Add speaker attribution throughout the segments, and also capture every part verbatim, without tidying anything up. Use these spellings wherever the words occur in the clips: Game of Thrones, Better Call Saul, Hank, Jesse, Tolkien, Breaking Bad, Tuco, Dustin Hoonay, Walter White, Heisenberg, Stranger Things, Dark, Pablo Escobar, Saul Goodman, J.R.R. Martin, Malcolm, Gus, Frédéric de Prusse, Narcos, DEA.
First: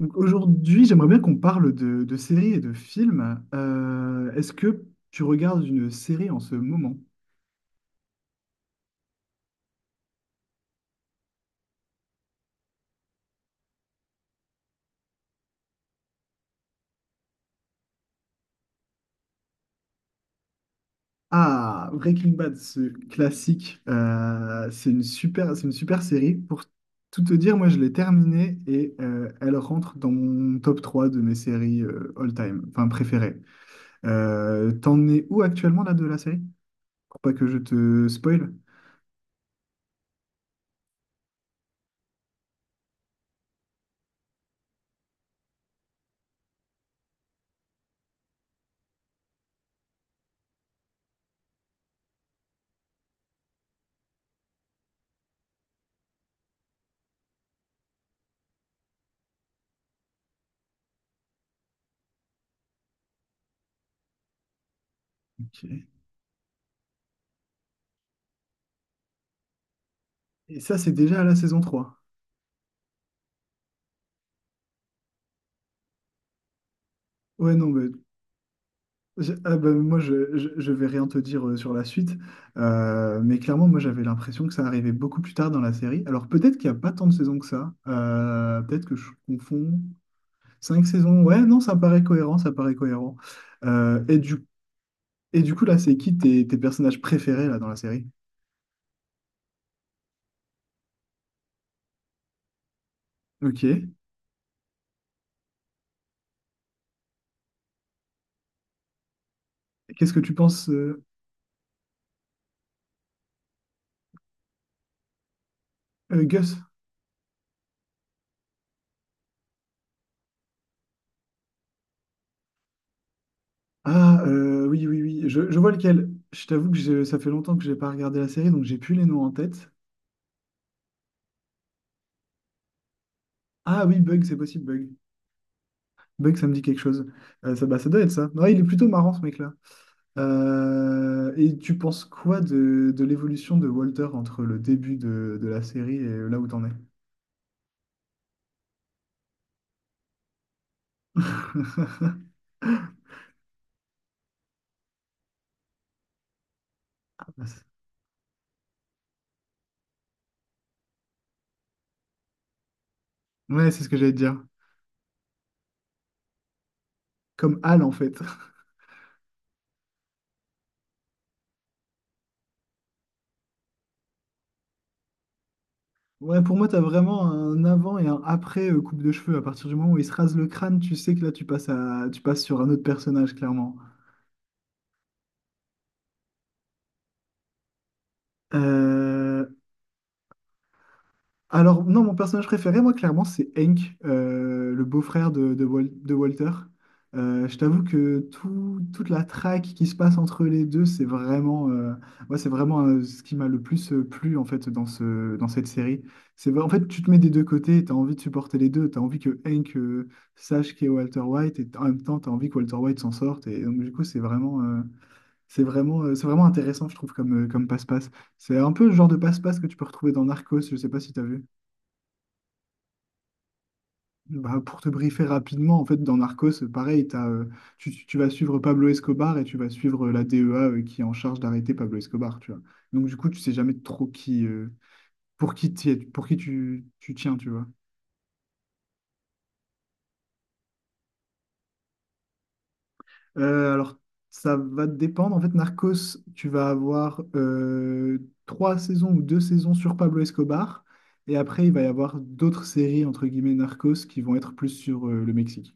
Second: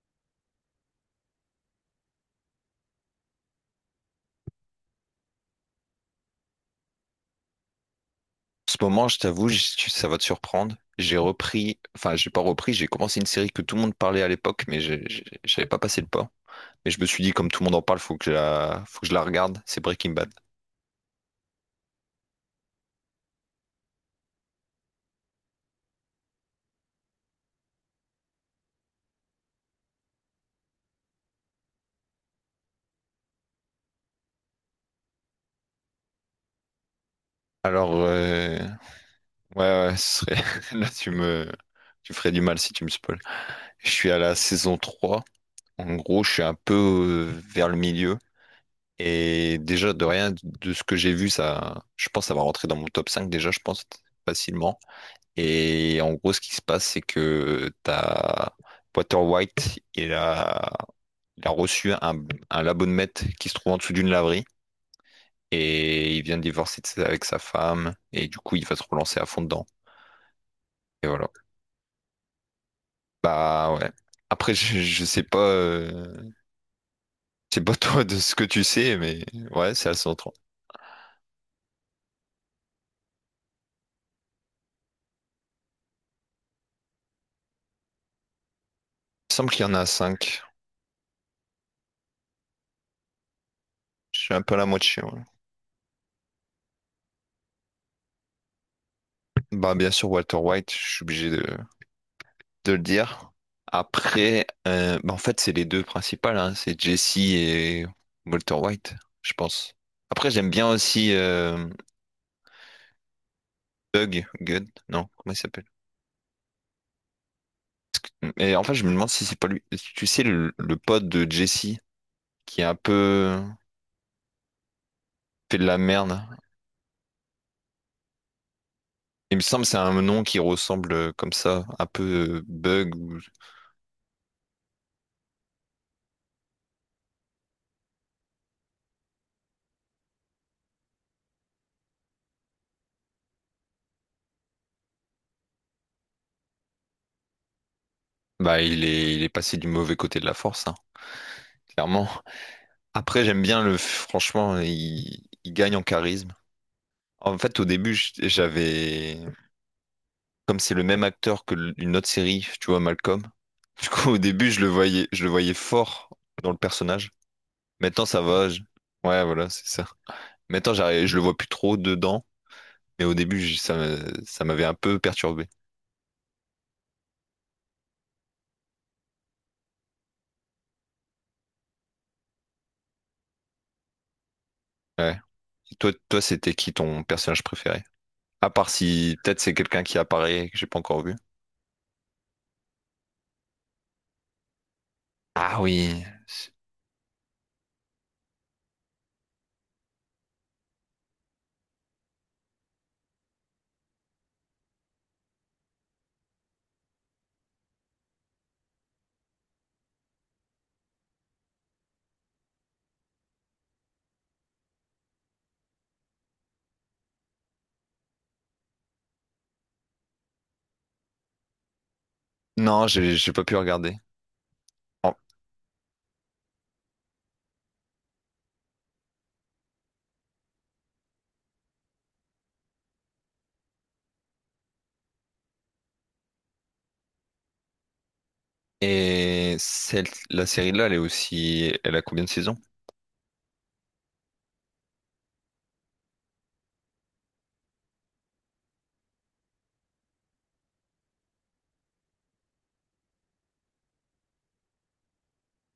Speaker 1: Donc aujourd'hui, j'aimerais bien qu'on parle de, de séries et de films. Euh, est-ce que tu regardes une série en ce moment?
Speaker 2: Ce moment, je t'avoue, je- tu- ça va te surprendre. J'ai repris, enfin, j'ai pas repris, j'ai commencé une série que tout le monde parlait à l'époque, mais j'ai- j'ai- j'avais pas passé le pas. Mais je me suis dit, comme tout le monde en parle, faut que je la, faut que je la regarde. C'est Breaking Bad.
Speaker 1: Ah, Breaking Bad, ce classique, euh, c'est une super, c'est une super série. Pour tout te dire, moi je l'ai terminée et euh, elle rentre dans mon top trois de mes séries euh, all-time, enfin préférées. Euh, t'en es où actuellement là de la série? Pour pas que je
Speaker 2: Alors,
Speaker 1: te spoil.
Speaker 2: euh, ouais, ouais, ce serait là, tu me, tu ferais du mal si tu me spoil. Je suis à la saison trois. En gros, je suis un peu euh, vers le milieu. Et déjà, de rien de ce que j'ai vu, ça, je pense, ça va rentrer dans mon top cinq. Déjà, je pense, facilement. Et en gros, ce qui se passe, c'est que t'as Walter White, il a, il a reçu un, un l'abonnement qui se trouve en dessous d'une laverie,
Speaker 1: OK.
Speaker 2: et il vient de divorcer de sa- avec sa femme. Et du coup, il va se relancer à fond dedans.
Speaker 1: Et ça, c'est
Speaker 2: Et
Speaker 1: déjà à
Speaker 2: voilà.
Speaker 1: la saison trois.
Speaker 2: Bah ouais. Après, je, je sais pas, euh,
Speaker 1: Ouais,
Speaker 2: je sais
Speaker 1: non,
Speaker 2: pas
Speaker 1: mais
Speaker 2: toi de ce que tu sais, mais
Speaker 1: Je- ah bah,
Speaker 2: ouais, c'est
Speaker 1: moi,
Speaker 2: assez autre.
Speaker 1: je, je, je vais rien te dire euh, sur la suite. Euh, mais clairement, moi, j'avais l'impression que ça arrivait beaucoup plus tard dans la série. Alors, peut-être qu'il n'y a pas tant de saisons que ça. Euh, peut-être que je
Speaker 2: Il me semble qu'il y en
Speaker 1: confonds.
Speaker 2: a cinq.
Speaker 1: Cinq saisons, ouais, non, ça paraît cohérent, ça paraît cohérent. Euh, et
Speaker 2: Je suis un
Speaker 1: du,
Speaker 2: peu à la moitié. Ouais.
Speaker 1: et du coup, là, c'est qui tes, tes personnages préférés là, dans la série?
Speaker 2: Bah bien sûr, Walter White, je suis obligé de, de le dire.
Speaker 1: OK.
Speaker 2: Après, euh, bah, en fait, c'est les deux principales, hein, c'est Jesse et Walter White, je pense.
Speaker 1: Qu'est-ce que
Speaker 2: Après,
Speaker 1: tu
Speaker 2: j'aime
Speaker 1: penses,
Speaker 2: bien
Speaker 1: euh,
Speaker 2: aussi euh, Doug Gunn, non, comment il s'appelle?
Speaker 1: euh, Gus?
Speaker 2: Et en fait, je me demande si c'est pas lui. Tu sais, le, le pote de Jesse qui est un peu
Speaker 1: Ah, euh, oui, oui, oui, je, je
Speaker 2: fait de
Speaker 1: vois
Speaker 2: la
Speaker 1: lequel.
Speaker 2: merde.
Speaker 1: Je t'avoue que j'ai- ça fait longtemps que j'ai pas regardé la série, donc j'ai plus les noms en
Speaker 2: Il me semble que
Speaker 1: tête.
Speaker 2: c'est un nom qui ressemble euh, comme ça, un peu euh, Bug. ou-
Speaker 1: Ah oui, Bug, c'est possible, Bug. Bug, ça me dit quelque chose. Euh, ça, bah, ça doit être ça. Ouais, il est plutôt marrant, ce mec-là. Euh, et tu penses quoi de, de l'évolution de Walter entre le début de, de la série et là où t'en es?
Speaker 2: Bah, il est, il est passé du mauvais côté de la force, hein, clairement. Après, j'aime bien le. Franchement, il, il gagne en charisme. En fait, au début, j- j'avais, comme c'est le même acteur que l- une autre série, tu vois, Malcolm.
Speaker 1: Ouais, c'est ce
Speaker 2: Du
Speaker 1: que
Speaker 2: coup,
Speaker 1: j'allais te
Speaker 2: au
Speaker 1: dire.
Speaker 2: début, je le voyais, je le voyais fort dans le personnage.
Speaker 1: Comme Hal, en
Speaker 2: Maintenant,
Speaker 1: fait.
Speaker 2: ça va. je- Ouais, voilà, c'est ça. Maintenant, j'arrive, je le vois plus trop dedans, mais au début, j- ça, me- ça m'avait un peu perturbé.
Speaker 1: Ouais, pour moi, t'as vraiment un avant et un après euh, coupe de cheveux. À partir du moment où il se rase le crâne, tu sais que là, tu passes à, tu passes sur un autre personnage, clairement.
Speaker 2: Ouais. Et toi, toi, c'était qui ton personnage préféré? À part si peut-être
Speaker 1: Euh,
Speaker 2: c'est quelqu'un qui apparaît et que j'ai pas encore vu.
Speaker 1: Alors, non, mon personnage préféré, moi, clairement, c'est Hank, euh, le beau-frère de,
Speaker 2: Ah
Speaker 1: de, Wal-
Speaker 2: oui.
Speaker 1: de Walter. Euh, je t'avoue que tout- toute la traque qui se passe entre les deux, c'est vraiment, euh, moi, c'est vraiment euh, ce qui m'a le plus euh, plu, en fait, dans ce, dans cette série. C'est, vrai- en fait, tu te mets des deux côtés, tu as envie de supporter les deux, tu as envie que Hank euh, sache qui est Walter White, et en même temps, tu as envie que Walter White s'en sorte. Et donc, du coup, c'est vraiment, euh, c'est vraiment, euh, c'est vraiment intéressant, je trouve, comme, euh, comme passe-passe. C'est un peu le genre de passe-passe que tu peux retrouver dans Narcos, je sais pas si tu as vu.
Speaker 2: Non, j'ai j'ai pas pu regarder.
Speaker 1: Bah, pour te
Speaker 2: Oh.
Speaker 1: briefer rapidement, en fait, dans Narcos, euh, pareil, t'as, euh, tu, tu- tu vas suivre Pablo Escobar et tu vas suivre euh, la D E A euh, qui est en charge d'arrêter Pablo Escobar, tu vois. Donc, du coup, tu sais jamais trop qui, euh, pour qui, t'y es- pour qui tu, tu tiens, tu vois.
Speaker 2: Et celle, la série-là, elle est aussi, elle a combien de saisons?
Speaker 1: Euh, alors, ça va te dépendre. En fait, Narcos, tu vas avoir euh, trois saisons ou deux saisons sur Pablo Escobar. Et après, il va y avoir d'autres séries, entre guillemets, Narcos, qui vont être plus sur euh, le Mexique.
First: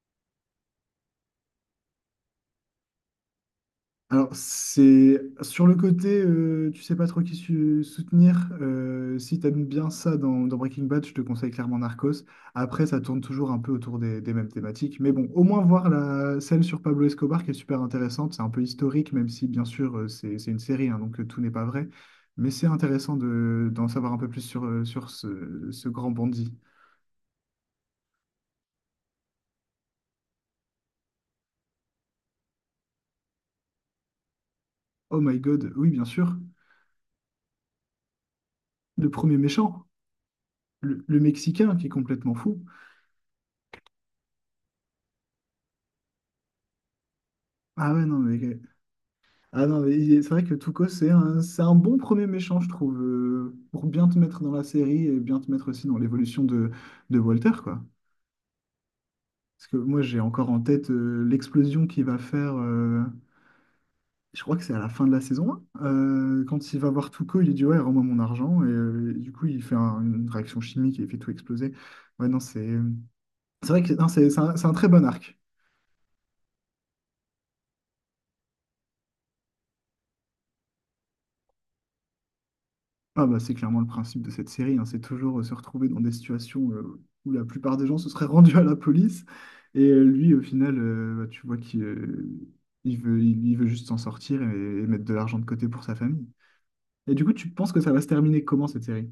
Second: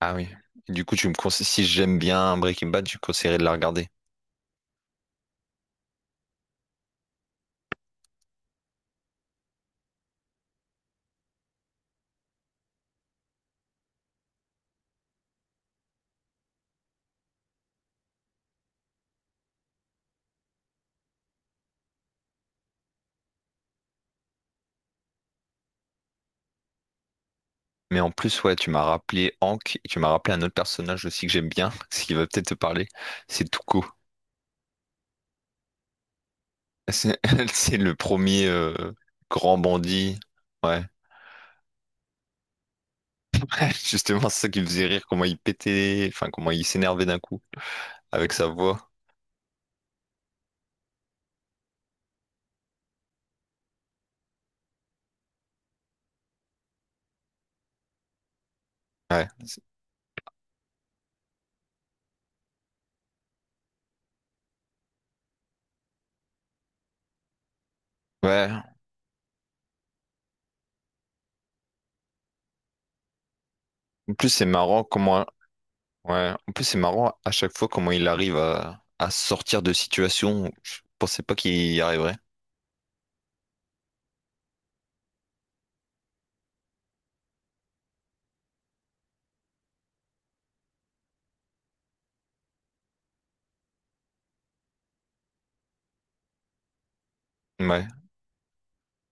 Speaker 2: Ah oui. Du coup, tu me conseilles, si j'aime bien Breaking Bad, je conseillerais de la regarder.
Speaker 1: Alors, c'est sur le côté, euh, tu sais pas trop qui su- soutenir. euh, si t'aimes bien ça dans, dans Breaking Bad, je te conseille clairement Narcos. Après, ça tourne toujours un peu autour des, des mêmes thématiques. Mais bon, au moins voir la, celle sur Pablo Escobar qui est super intéressante. C'est un peu historique, même si bien sûr euh, c'est c'est une série, hein, donc euh, tout n'est pas vrai. Mais c'est intéressant de, d'en savoir un peu plus sur, euh, sur ce, ce grand bandit.
Speaker 2: Mais en plus, ouais, tu m'as rappelé Hank et tu m'as rappelé un autre personnage aussi que j'aime bien, ce qui va peut-être te parler, c'est Tuco.
Speaker 1: Oh my God, oui, bien sûr.
Speaker 2: C'est c'est le premier euh,
Speaker 1: Le premier
Speaker 2: grand
Speaker 1: méchant,
Speaker 2: bandit. Ouais,
Speaker 1: le le Mexicain qui est complètement fou.
Speaker 2: justement, c'est ça qui me faisait rire, comment il pétait, enfin, comment il s'énervait d'un coup
Speaker 1: Ah ouais, non,
Speaker 2: avec
Speaker 1: mais
Speaker 2: sa voix.
Speaker 1: ah non, mais il- c'est vrai que Tuco, c'est un, c'est un bon premier méchant, je trouve, euh, pour bien te mettre dans la série et bien te mettre aussi dans l'évolution de, de Walter, quoi.
Speaker 2: Ouais, C'est-
Speaker 1: Parce que moi, j'ai encore en tête euh, l'explosion qu'il va faire, euh, je crois que c'est à la fin de la saison un. euh, quand il va voir Tuco, il lui dit, ouais, rends-moi mon argent.
Speaker 2: ouais.
Speaker 1: Et euh, du coup, il fait un- une réaction chimique et il fait tout exploser. Ouais, non, c'est c'est vrai que non,
Speaker 2: En plus,
Speaker 1: c'est c'est
Speaker 2: c'est
Speaker 1: un, c'est un
Speaker 2: marrant
Speaker 1: très bon
Speaker 2: comment,
Speaker 1: arc.
Speaker 2: ouais, en plus, c'est marrant à chaque fois comment il arrive à, à sortir de situations où je pensais pas qu'il y arriverait.
Speaker 1: Ah bah c'est clairement le principe de cette série, hein. C'est toujours euh, se retrouver dans des situations euh, où la plupart des gens se seraient rendus à la police. Et euh, lui, au final, euh, bah, tu vois qu'il euh, il veut, il, il veut juste s'en sortir et, et mettre de l'argent de côté pour sa famille. Et du coup, tu penses que
Speaker 2: Ouais.
Speaker 1: ça va se terminer comment cette série?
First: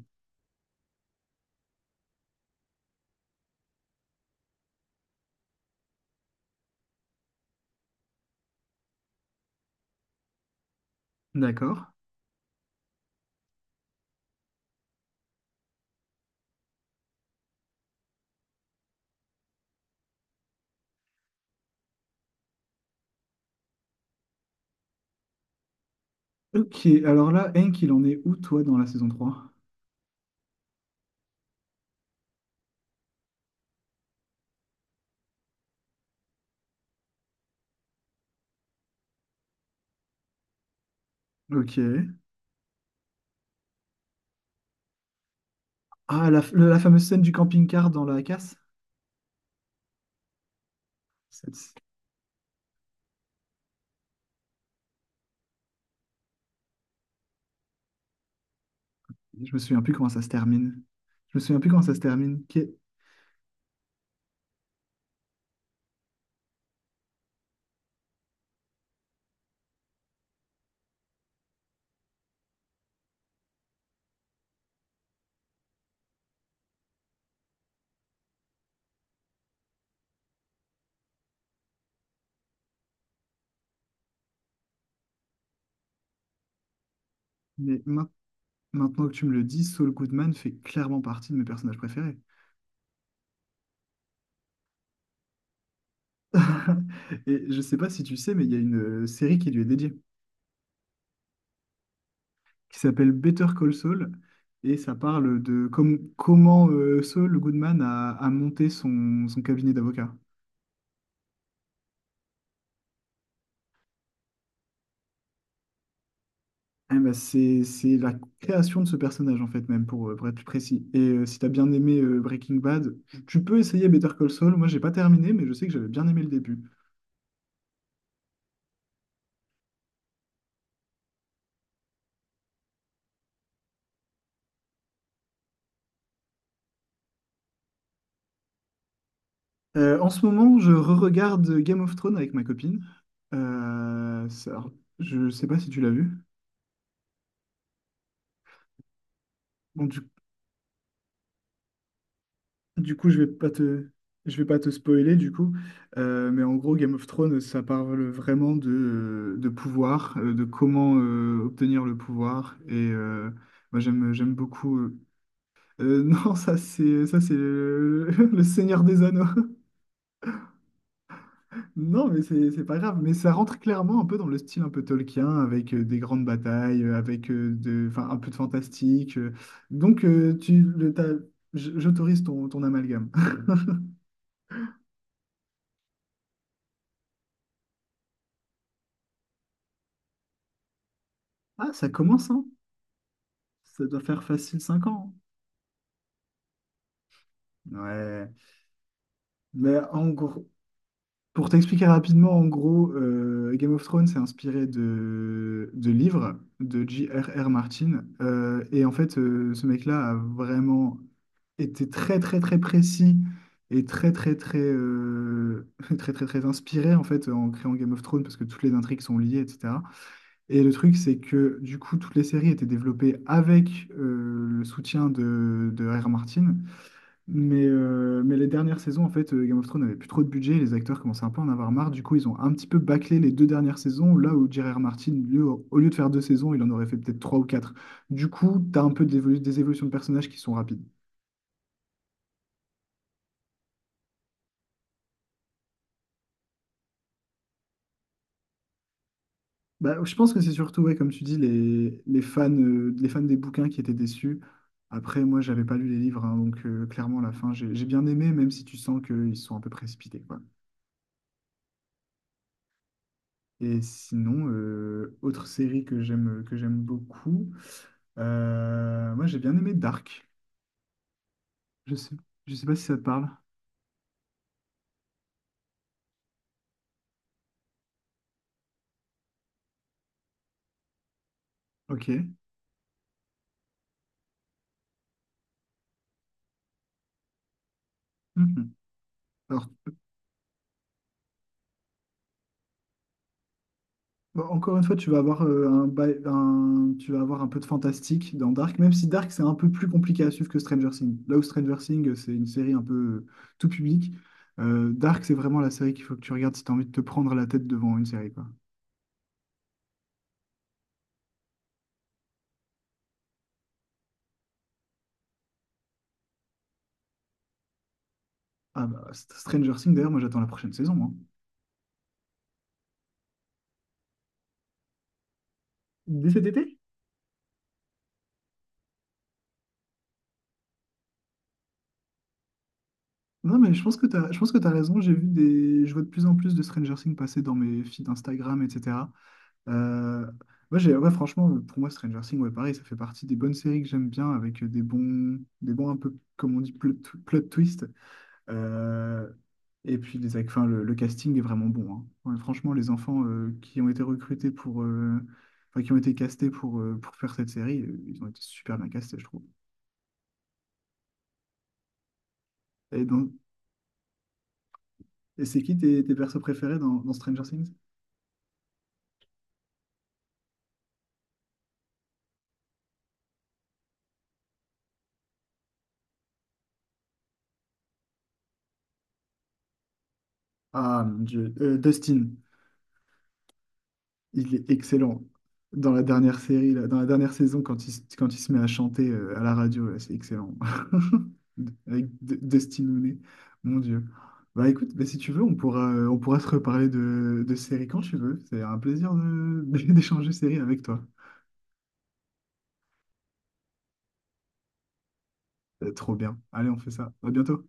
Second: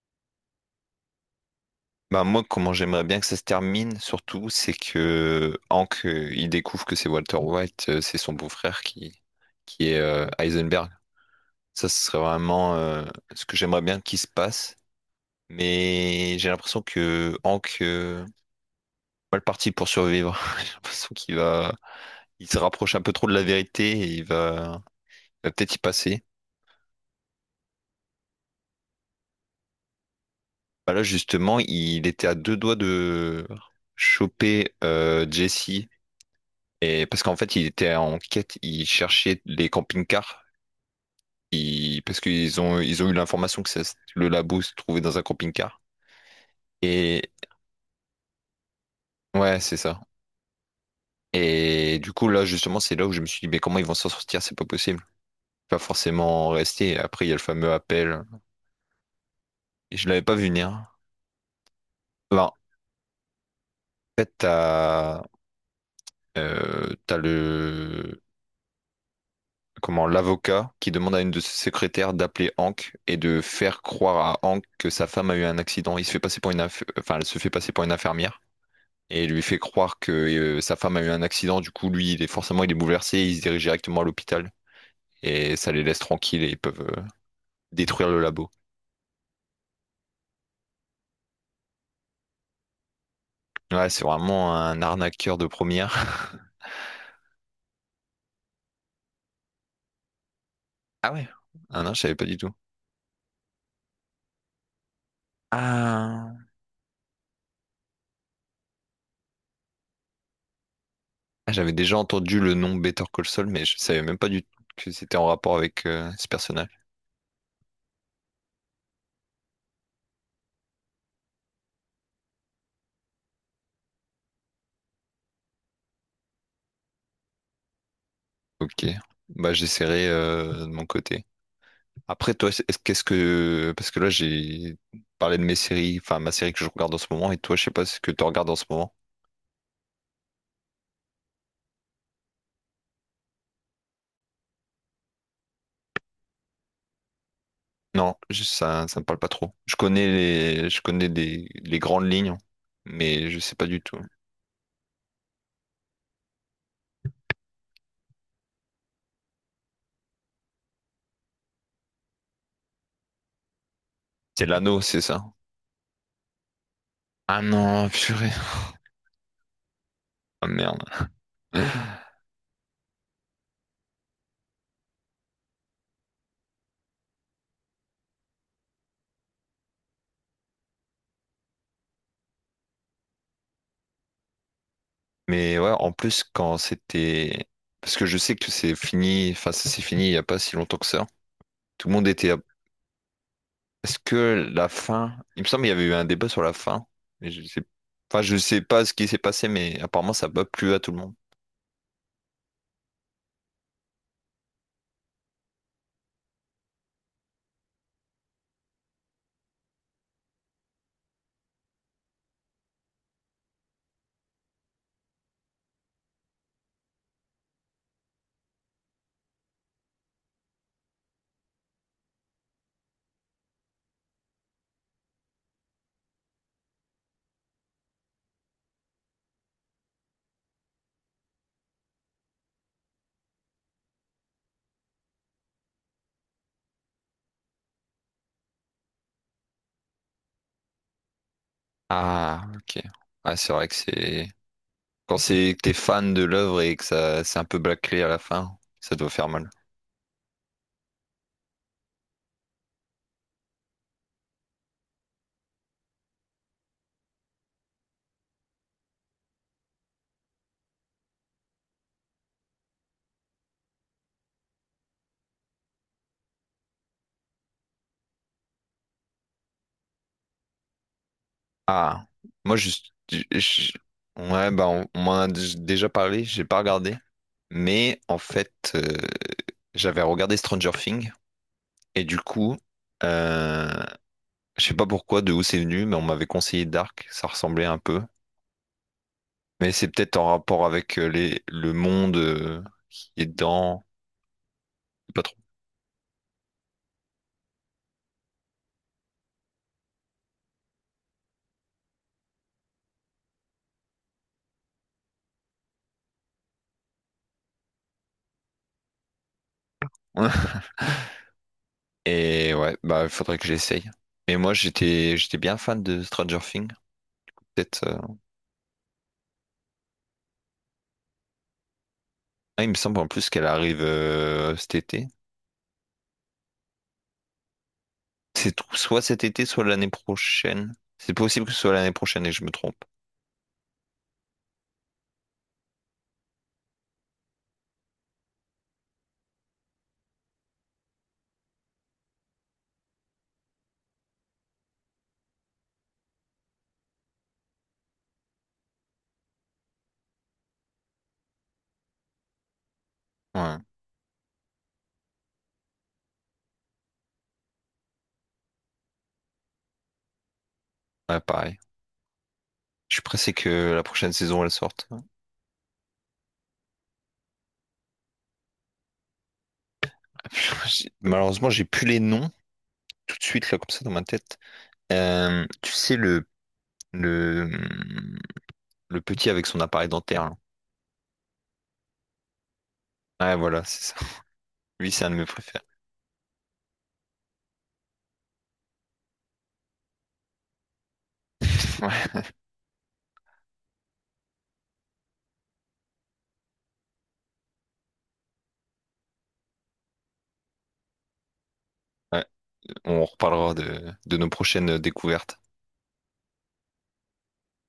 Speaker 2: Bah moi, comment j'aimerais bien que ça se termine, surtout, c'est que Hank, euh, il découvre que c'est Walter White, euh, c'est son beau-frère qui, qui est euh, Heisenberg.
Speaker 1: D'accord.
Speaker 2: Ça, ce serait vraiment euh, ce que j'aimerais bien qu'il se passe. Mais j'ai l'impression que Hank, euh, pas parti pour survivre. J'ai l'impression qu'il va, il se rapproche un peu trop de la vérité, et il va, il va peut-être y passer.
Speaker 1: OK, alors là, Hank, il en est où toi dans la saison trois?
Speaker 2: Bah là, justement, il était à deux doigts de choper euh, Jesse. Et parce qu'en fait, il était en quête, il cherchait les camping-cars,
Speaker 1: OK.
Speaker 2: il- parce qu'ils ont, ils ont eu l'information que ça se- le labo se trouvait dans un camping-car.
Speaker 1: Ah, la, f- la fameuse scène
Speaker 2: Et
Speaker 1: du camping-car dans la casse?
Speaker 2: ouais, c'est ça.
Speaker 1: Cette-
Speaker 2: Et du coup, là, justement, c'est là où je me suis dit, mais comment ils vont s'en sortir? C'est pas possible. Pas forcément rester. Après, il y a le fameux appel.
Speaker 1: Je me souviens plus
Speaker 2: Et je
Speaker 1: comment ça
Speaker 2: l'avais
Speaker 1: se
Speaker 2: pas vu
Speaker 1: termine.
Speaker 2: venir.
Speaker 1: Je me souviens plus comment ça se
Speaker 2: Enfin,
Speaker 1: termine.
Speaker 2: en
Speaker 1: OK.
Speaker 2: fait, t'as euh, t'as le comment l'avocat qui demande à une de ses secrétaires d'appeler Hank et de faire croire à Hank que sa femme a eu un accident. Il se fait passer pour une inf- enfin, elle se fait passer pour une infirmière et lui fait croire que euh, sa femme a eu un accident. Du coup, lui, il est forcément il est bouleversé, il se dirige directement à l'hôpital, et ça les laisse tranquilles, et ils peuvent euh,
Speaker 1: Mais mince.
Speaker 2: détruire le labo.
Speaker 1: Maintenant que tu me le dis, Saul Goodman fait clairement partie de mes personnages préférés.
Speaker 2: Ouais, c'est vraiment un arnaqueur de première.
Speaker 1: Et je sais pas si tu sais, mais il y a une euh, série qui lui est dédiée,
Speaker 2: Ah ouais. Ah non, je savais pas du tout.
Speaker 1: qui s'appelle Better Call Saul, et ça parle de com-
Speaker 2: Ah,
Speaker 1: comment euh, Saul Goodman a, a monté son, son cabinet d'avocat.
Speaker 2: Ah, j'avais déjà entendu le nom Better Call Saul, mais je savais même pas du tout que c'était en rapport avec euh, ce personnage.
Speaker 1: Eh ben, c'est, c'est la création de ce personnage, en fait, même, pour, euh, pour être plus précis. Et euh, si t'as bien aimé euh, Breaking Bad, tu tu peux essayer Better Call Saul. Moi, j'ai pas terminé, mais je sais que j'avais bien aimé le début.
Speaker 2: Ok, bah j'essaierai euh, de mon côté. Après toi, c'est- est-ce qu'est-ce que parce que là j'ai parlé de mes séries, enfin ma série que je regarde en ce moment, et toi je sais pas ce que tu regardes en ce moment.
Speaker 1: Euh, en ce moment, je re-regarde Game of Thrones avec ma copine. Euh, ça- alors, je sais pas si tu l'as vu.
Speaker 2: Non, je- ça ça me parle pas trop. Je
Speaker 1: Bon,
Speaker 2: connais
Speaker 1: du,
Speaker 2: les je connais des les grandes lignes,
Speaker 1: du coup, je vais
Speaker 2: mais je
Speaker 1: pas
Speaker 2: sais pas du
Speaker 1: te,
Speaker 2: tout.
Speaker 1: je vais pas te spoiler, du coup. Euh, mais en gros, Game of Thrones, ça parle vraiment de, de pouvoir, euh, de comment euh, obtenir le pouvoir. Et euh, moi, j'aime, j'aime
Speaker 2: C'est
Speaker 1: beaucoup.
Speaker 2: l'anneau,
Speaker 1: Euh,
Speaker 2: c'est ça?
Speaker 1: euh, non, ça, c'est, ça, c'est
Speaker 2: Ah non,
Speaker 1: le,
Speaker 2: purée.
Speaker 1: le Seigneur des Anneaux.
Speaker 2: Ah merde.
Speaker 1: Non, mais c'est c'est pas grave. Mais ça rentre clairement un peu dans le style un peu Tolkien, avec euh, des grandes batailles, euh, avec euh, de, enfin, un peu de fantastique. euh. Donc, euh, tu, le, t'as- j- j'autorise ton, ton amalgame.
Speaker 2: Mais ouais, en plus quand c'était parce que je sais que c'est fini, enfin ça s'est fini il y a pas si longtemps que ça.
Speaker 1: Ah,
Speaker 2: Tout
Speaker 1: ça
Speaker 2: le monde
Speaker 1: commence,
Speaker 2: était
Speaker 1: hein. Ça
Speaker 2: Est-ce
Speaker 1: doit faire
Speaker 2: que
Speaker 1: facile
Speaker 2: la
Speaker 1: cinq ans.
Speaker 2: fin. Il me semble qu'il y avait eu un débat sur la fin. Mais je sais. Enfin,
Speaker 1: Ouais.
Speaker 2: je sais pas ce qui s'est passé,
Speaker 1: Mais
Speaker 2: mais
Speaker 1: en
Speaker 2: apparemment, ça n'a pas
Speaker 1: gros,
Speaker 2: plu à tout le monde.
Speaker 1: pour t'expliquer rapidement, en gros, euh, Game of Thrones s'est inspiré de, de livres de J R R Martin. Euh, et en fait, euh, ce mec-là a vraiment était très très très précis et très très très euh, très très très inspiré en fait en créant Game of Thrones parce que toutes les intrigues sont liées et cetera. Et le truc c'est que du coup toutes les séries étaient développées avec euh, le soutien de, de R R. Martin, mais, euh, mais les dernières saisons en fait euh, Game of Thrones n'avait plus trop de budget, les acteurs commençaient un peu à en avoir marre. Du coup ils ont un petit peu bâclé les deux dernières saisons, là où J R R. Martin lui, au au lieu de faire deux saisons il en aurait fait peut-être trois ou quatre. Du coup t'as un peu d'évolu- des évolutions de personnages qui sont rapides.
Speaker 2: Ah, ok. Ah, c'est vrai que c'est. Quand c'est que t'es fan de l'œuvre et que ça c'est un peu bâclé à la fin, ça doit faire mal.
Speaker 1: Bah, je pense que c'est surtout, ouais, comme tu dis, les, les fans, euh, les fans des bouquins qui étaient déçus. Après, moi, j'avais pas lu les livres, hein, donc euh, clairement, la fin, j'ai j'ai bien aimé, même si tu sens qu'ils sont un peu précipités, quoi. Et sinon, euh, autre série que j'aime que j'aime beaucoup, euh, moi, j'ai bien aimé Dark. Je
Speaker 2: Ah,
Speaker 1: sais, je
Speaker 2: moi,
Speaker 1: sais
Speaker 2: je...
Speaker 1: pas si ça te
Speaker 2: je-
Speaker 1: parle.
Speaker 2: je- ouais, bah, on, on m'en a d- déjà parlé, j'ai pas regardé. Mais en fait, euh, j'avais regardé Stranger Things, et
Speaker 1: OK.
Speaker 2: du coup, euh, je sais pas pourquoi, de où c'est venu, mais on m'avait conseillé Dark, ça ressemblait un peu.
Speaker 1: Mhm. Alors,
Speaker 2: Mais c'est peut-être en rapport avec euh, les, le monde euh, qui est dedans,
Speaker 1: bah, encore une fois, tu vas
Speaker 2: pas trop.
Speaker 1: avoir, euh, un, ba- un- tu vas avoir un peu de fantastique dans Dark, même si Dark, c'est un peu plus compliqué à suivre que Stranger Things. Là où Stranger Things, euh, c'est une série un peu euh, tout public, euh, Dark, c'est vraiment la série qu'il faut que tu regardes si tu as envie de te prendre la tête devant une série, quoi.
Speaker 2: Et ouais, bah il faudrait que j'essaye. Mais moi j'étais j'étais bien fan de Stranger Things. Peut-être. euh,
Speaker 1: Ah bah, St- Stranger Things, d'ailleurs, moi j'attends la prochaine saison, hein.
Speaker 2: Ah, il me semble en plus qu'elle arrive euh, cet été.
Speaker 1: Dès cet été?
Speaker 2: C'est tout- soit cet été, soit l'année prochaine. C'est possible que ce soit l'année prochaine et que je me trompe.
Speaker 1: Non, mais je pense que tu as, je pense que tu raison. J'ai vu des, je vois de plus en plus de Stranger Things passer dans mes feeds Instagram, et cetera. Euh, ouais, j'ai- ouais, franchement, pour moi, Stranger Things, ouais, pareil, ça fait partie des bonnes séries que j'aime bien, avec euh, des bons, des bons un peu, comme on dit, plot, plot twist. Euh, et puis, les, ac- enfin, le, le casting est vraiment bon, hein. Ouais, franchement, les enfants euh,
Speaker 2: Ouais,
Speaker 1: qui ont été recrutés pour, euh, enfin, qui ont été castés pour, euh, pour faire cette série, euh, ils ont été super bien castés, je trouve.
Speaker 2: ouais, pareil. Je suis
Speaker 1: Et donc,
Speaker 2: pressé que la prochaine saison elle sorte.
Speaker 1: et c'est qui tes, tes persos préférés dans, dans Stranger Things?
Speaker 2: J'ai- Malheureusement, j'ai plus les noms tout de suite là comme ça dans ma tête. Euh, tu sais, le, le, le petit avec son appareil dentaire, là.
Speaker 1: Ah, mon Dieu, euh, Dustin.
Speaker 2: Ouais, voilà, c'est ça.
Speaker 1: Il est
Speaker 2: Lui, c'est un de
Speaker 1: excellent.
Speaker 2: mes préférés.
Speaker 1: Dans la dernière série, là, dans la dernière saison, quand il, se- quand il se met à chanter euh, à la radio, là, c'est excellent. Avec
Speaker 2: Ouais.
Speaker 1: D- Dustin Hoonay, mon Dieu. Bah écoute, bah, si tu veux, on pourra, euh, on pourra se reparler de, de séries quand tu veux. C'est un plaisir de- d'échanger séries avec toi.
Speaker 2: Ouais, on reparlera de, de nos prochaines découvertes.
Speaker 1: Euh, Trop bien. Allez, on fait ça. À bientôt.